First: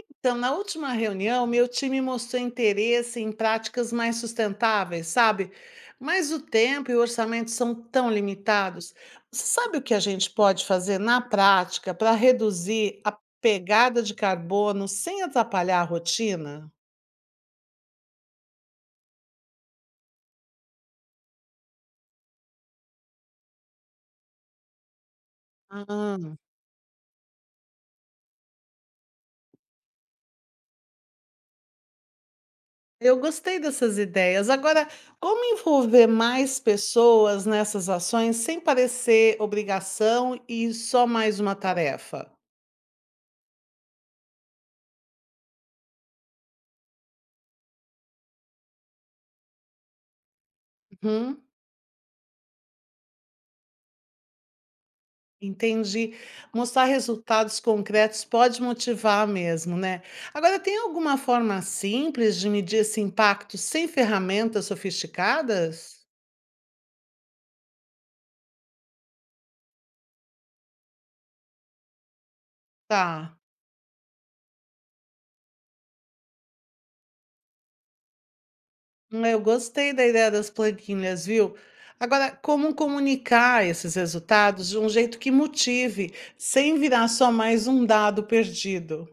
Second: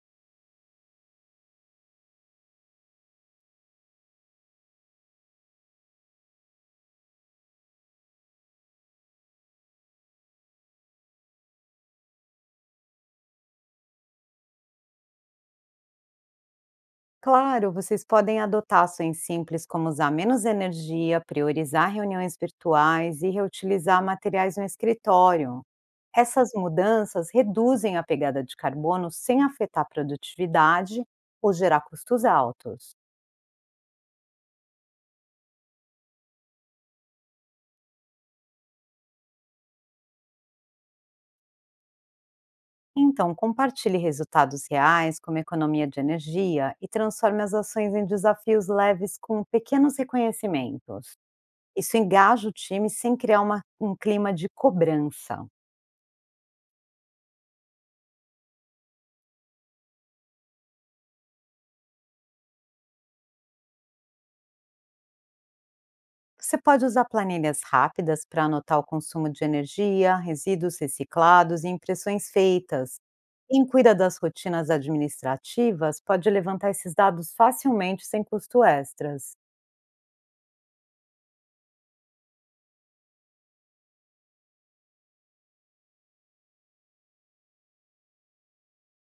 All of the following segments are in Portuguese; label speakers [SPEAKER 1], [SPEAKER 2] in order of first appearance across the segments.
[SPEAKER 1] Então, na última reunião, meu time mostrou interesse em práticas mais sustentáveis, sabe? Mas o tempo e o orçamento são tão limitados. Você sabe o que a gente pode fazer na prática para reduzir a pegada de carbono sem atrapalhar a rotina?
[SPEAKER 2] Claro, vocês podem adotar ações simples como usar menos energia, priorizar reuniões virtuais e reutilizar materiais no escritório.
[SPEAKER 1] Ah,
[SPEAKER 2] Essas mudanças reduzem a pegada de carbono sem afetar a produtividade ou gerar custos altos.
[SPEAKER 1] eu gostei dessas ideias. Agora, como envolver mais pessoas nessas ações sem parecer obrigação e só mais uma tarefa?
[SPEAKER 2] Então, compartilhe resultados reais, como economia de energia, e transforme as ações em desafios leves com pequenos reconhecimentos.
[SPEAKER 1] Uhum.
[SPEAKER 2] Isso engaja o time sem criar um clima de cobrança.
[SPEAKER 1] Entendi. Mostrar resultados concretos pode motivar mesmo, né? Agora, tem alguma forma simples de medir esse impacto sem ferramentas sofisticadas?
[SPEAKER 2] Você pode usar planilhas rápidas para anotar o consumo de energia, resíduos reciclados e impressões feitas.
[SPEAKER 1] Tá.
[SPEAKER 2] Quem cuida das rotinas administrativas pode levantar esses dados facilmente sem custo extras.
[SPEAKER 1] Eu gostei da ideia das planilhas, viu? Agora, como comunicar esses resultados de um jeito que motive, sem virar só mais um dado perdido?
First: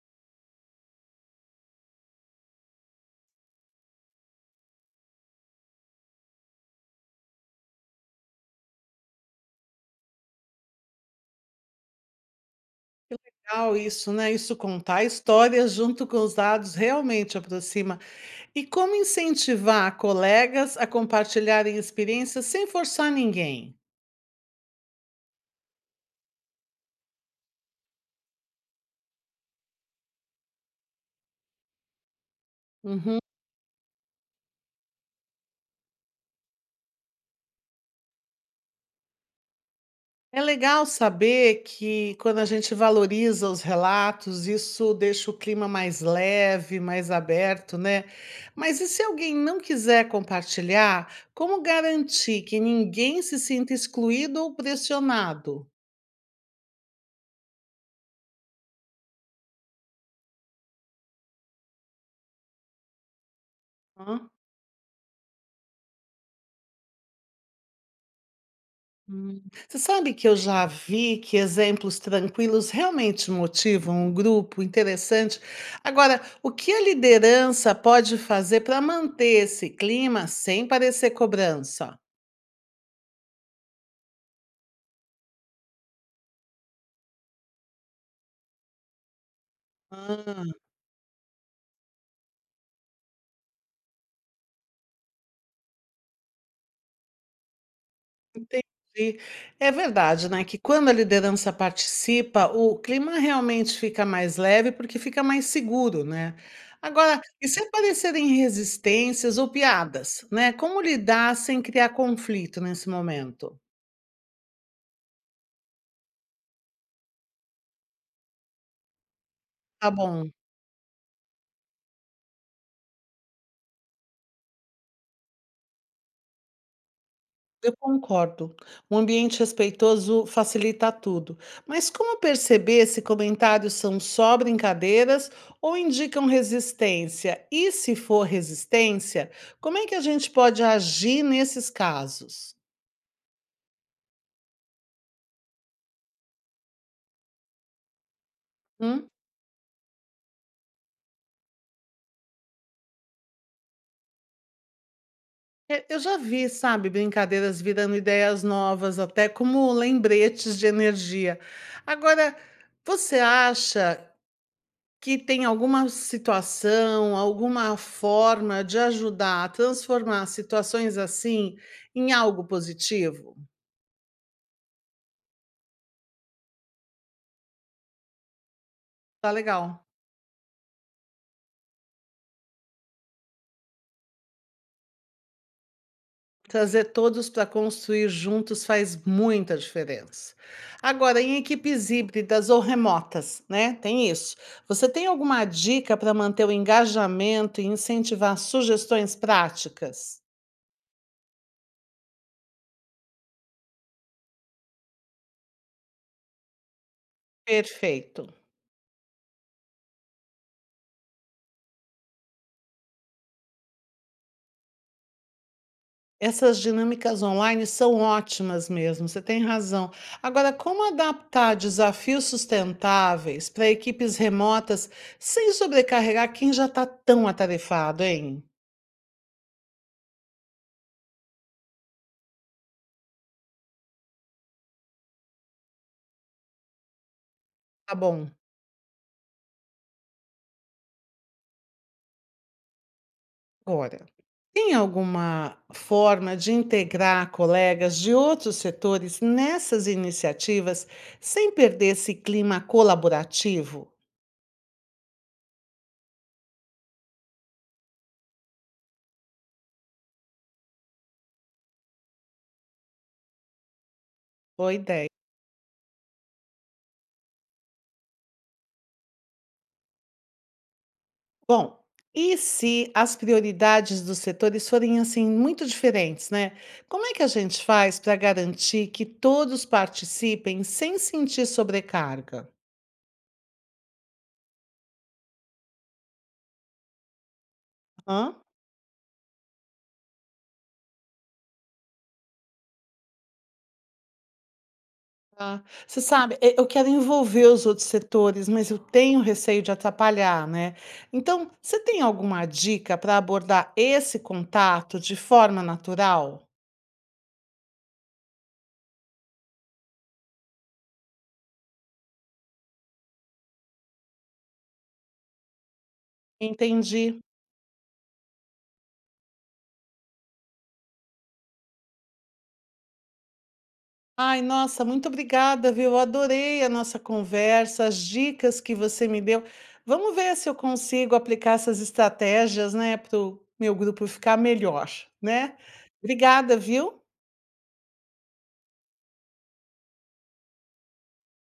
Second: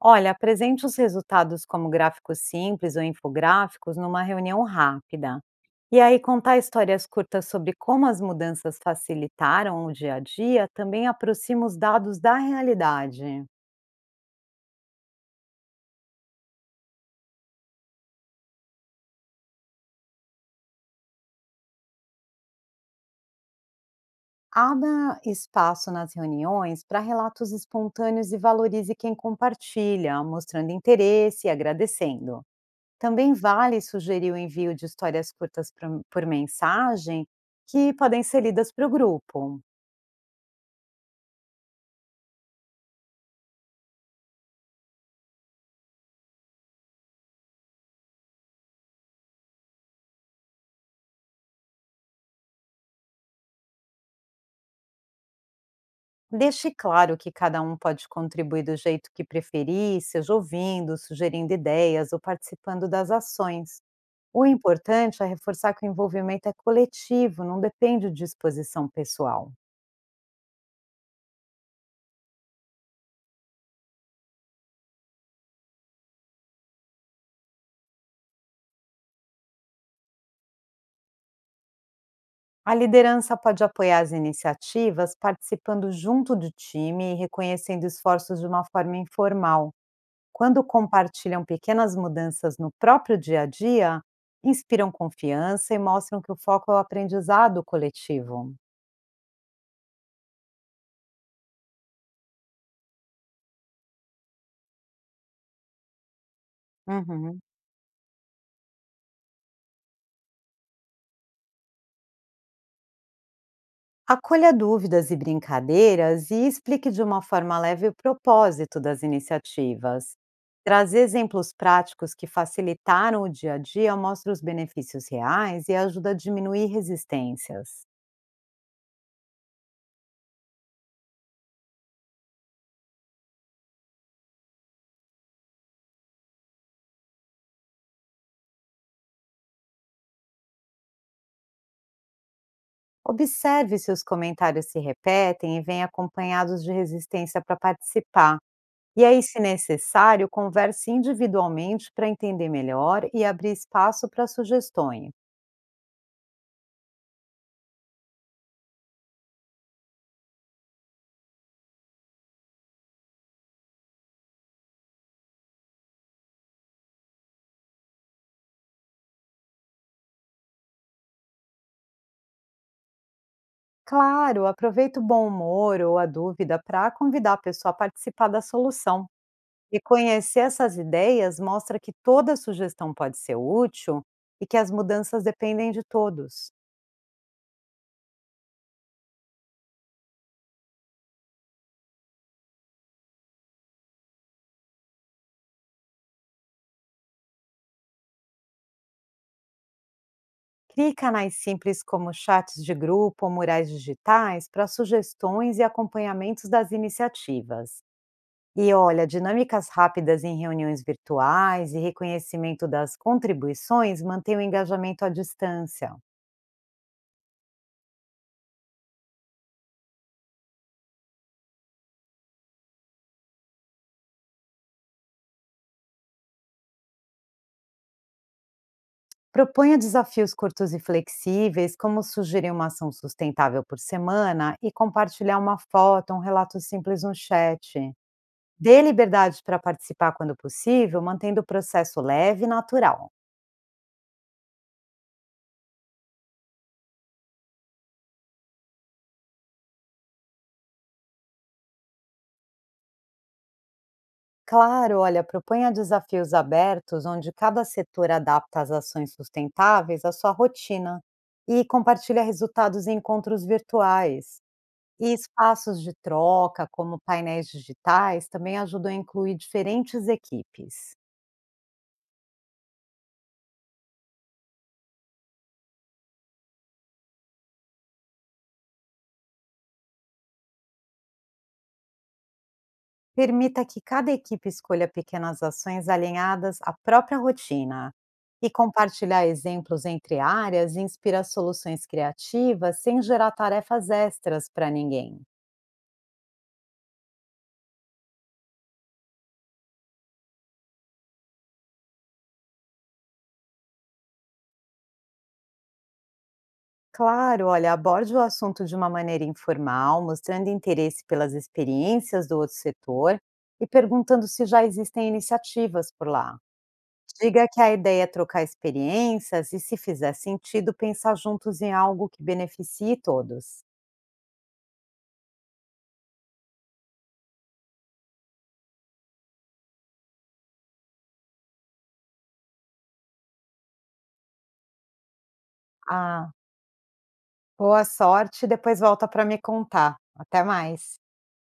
[SPEAKER 2] Olha, apresente os resultados como gráficos simples ou infográficos numa reunião rápida. E aí, contar histórias curtas sobre como as mudanças facilitaram o dia a dia também aproxima os dados da realidade.
[SPEAKER 1] Legal isso, né? Isso, contar histórias junto com os dados realmente aproxima. E como incentivar colegas a compartilharem experiências sem forçar ninguém?
[SPEAKER 2] Abra espaço nas reuniões para relatos espontâneos e valorize quem compartilha, mostrando interesse e agradecendo.
[SPEAKER 1] Uhum.
[SPEAKER 2] Também vale sugerir o envio de histórias curtas por mensagem, que podem ser lidas para o grupo.
[SPEAKER 1] É legal saber que quando a gente valoriza os relatos, isso deixa o clima mais leve, mais aberto, né? Mas e se alguém não quiser compartilhar, como garantir que ninguém se sinta excluído ou pressionado?
[SPEAKER 2] Deixe claro que cada um pode contribuir do jeito que preferir, seja ouvindo, sugerindo ideias ou participando das ações.
[SPEAKER 1] Hã?
[SPEAKER 2] O importante é reforçar que o envolvimento é coletivo, não depende de disposição
[SPEAKER 1] Hum.
[SPEAKER 2] pessoal.
[SPEAKER 1] Você sabe que eu já vi que exemplos tranquilos realmente motivam um grupo interessante. Agora, o que a liderança pode fazer para manter esse clima sem parecer cobrança?
[SPEAKER 2] A liderança pode apoiar as iniciativas participando junto do time e reconhecendo esforços de uma forma informal.
[SPEAKER 1] Ah,
[SPEAKER 2] Quando compartilham pequenas mudanças no próprio dia a dia, inspiram confiança e mostram que o foco é o aprendizado coletivo.
[SPEAKER 1] e é verdade, né? Que quando a liderança participa, o clima realmente fica mais leve porque fica mais seguro, né? Agora,
[SPEAKER 2] Uhum.
[SPEAKER 1] e se aparecerem resistências ou piadas, né? Como lidar sem criar conflito nesse momento?
[SPEAKER 2] Acolha dúvidas e brincadeiras e explique de uma forma leve o propósito das
[SPEAKER 1] Tá
[SPEAKER 2] iniciativas.
[SPEAKER 1] bom.
[SPEAKER 2] Trazer exemplos práticos que facilitaram o dia a dia mostra os benefícios reais e ajuda a diminuir
[SPEAKER 1] Eu
[SPEAKER 2] resistências.
[SPEAKER 1] concordo. Um ambiente respeitoso facilita tudo. Mas como perceber se comentários são só brincadeiras ou indicam resistência? E se for resistência, como é que a gente pode agir nesses casos?
[SPEAKER 2] Observe se os comentários se repetem e vêm acompanhados de resistência para participar. E
[SPEAKER 1] Hum?
[SPEAKER 2] aí, se necessário, converse individualmente para entender melhor e abrir espaço para sugestões.
[SPEAKER 1] É, eu já vi, sabe, brincadeiras virando ideias novas, até como lembretes de energia. Agora, você acha que tem alguma situação, alguma forma de ajudar a transformar situações assim em algo positivo,
[SPEAKER 2] Claro, aproveita o bom humor ou a dúvida para convidar a pessoa a participar da solução.
[SPEAKER 1] tá
[SPEAKER 2] E
[SPEAKER 1] legal.
[SPEAKER 2] conhecer essas ideias mostra que toda sugestão pode ser útil e que as mudanças dependem de todos.
[SPEAKER 1] Trazer todos para construir juntos faz muita diferença. Agora, em equipes híbridas ou remotas, né, tem isso. Você tem alguma dica para manter o engajamento e incentivar sugestões práticas?
[SPEAKER 2] Crie canais simples como chats de grupo ou murais digitais para sugestões e acompanhamentos das iniciativas.
[SPEAKER 1] Perfeito.
[SPEAKER 2] E olha, dinâmicas rápidas em reuniões virtuais e reconhecimento das contribuições mantém o engajamento à distância.
[SPEAKER 1] Essas dinâmicas online são ótimas mesmo, você tem razão. Agora, como adaptar desafios sustentáveis para equipes remotas sem sobrecarregar quem já está tão atarefado, hein?
[SPEAKER 2] Proponha desafios curtos e flexíveis, como sugerir uma ação sustentável por semana e compartilhar uma foto, um relato simples no chat.
[SPEAKER 1] Tá bom.
[SPEAKER 2] Dê liberdade para participar quando possível, mantendo o processo leve e natural.
[SPEAKER 1] Agora, tem alguma forma de integrar colegas de outros setores nessas iniciativas sem perder esse clima colaborativo?
[SPEAKER 2] Claro, olha, proponha desafios abertos onde cada setor adapta as ações sustentáveis à sua rotina e compartilha resultados em encontros virtuais.
[SPEAKER 1] Boa ideia.
[SPEAKER 2] E espaços de troca, como painéis digitais, também ajudam a incluir diferentes equipes.
[SPEAKER 1] Bom, e se as prioridades dos setores forem assim muito diferentes, né? Como é que a gente faz para garantir que todos participem sem sentir sobrecarga?
[SPEAKER 2] Permita que cada equipe escolha pequenas ações alinhadas à própria rotina.
[SPEAKER 1] Hã?
[SPEAKER 2] E compartilhar exemplos entre áreas inspira soluções criativas sem gerar tarefas extras para ninguém.
[SPEAKER 1] Tá. Você sabe, eu quero envolver os outros setores, mas eu tenho receio de atrapalhar, né? Então, você tem alguma dica para abordar esse contato de forma natural?
[SPEAKER 2] Claro, olha, aborde o assunto de uma maneira informal, mostrando interesse pelas experiências do outro setor e perguntando se já existem iniciativas por lá.
[SPEAKER 1] Entendi.
[SPEAKER 2] Diga que a ideia é trocar experiências e, se fizer sentido, pensar juntos em algo que beneficie todos.
[SPEAKER 1] Ai, nossa, muito obrigada, viu? Eu adorei a nossa conversa, as dicas que você me deu. Vamos ver se eu consigo aplicar essas estratégias, né, para o meu grupo ficar melhor, né?
[SPEAKER 2] Ah,
[SPEAKER 1] Obrigada, viu?
[SPEAKER 2] Boa sorte e depois volta para me contar. Até mais.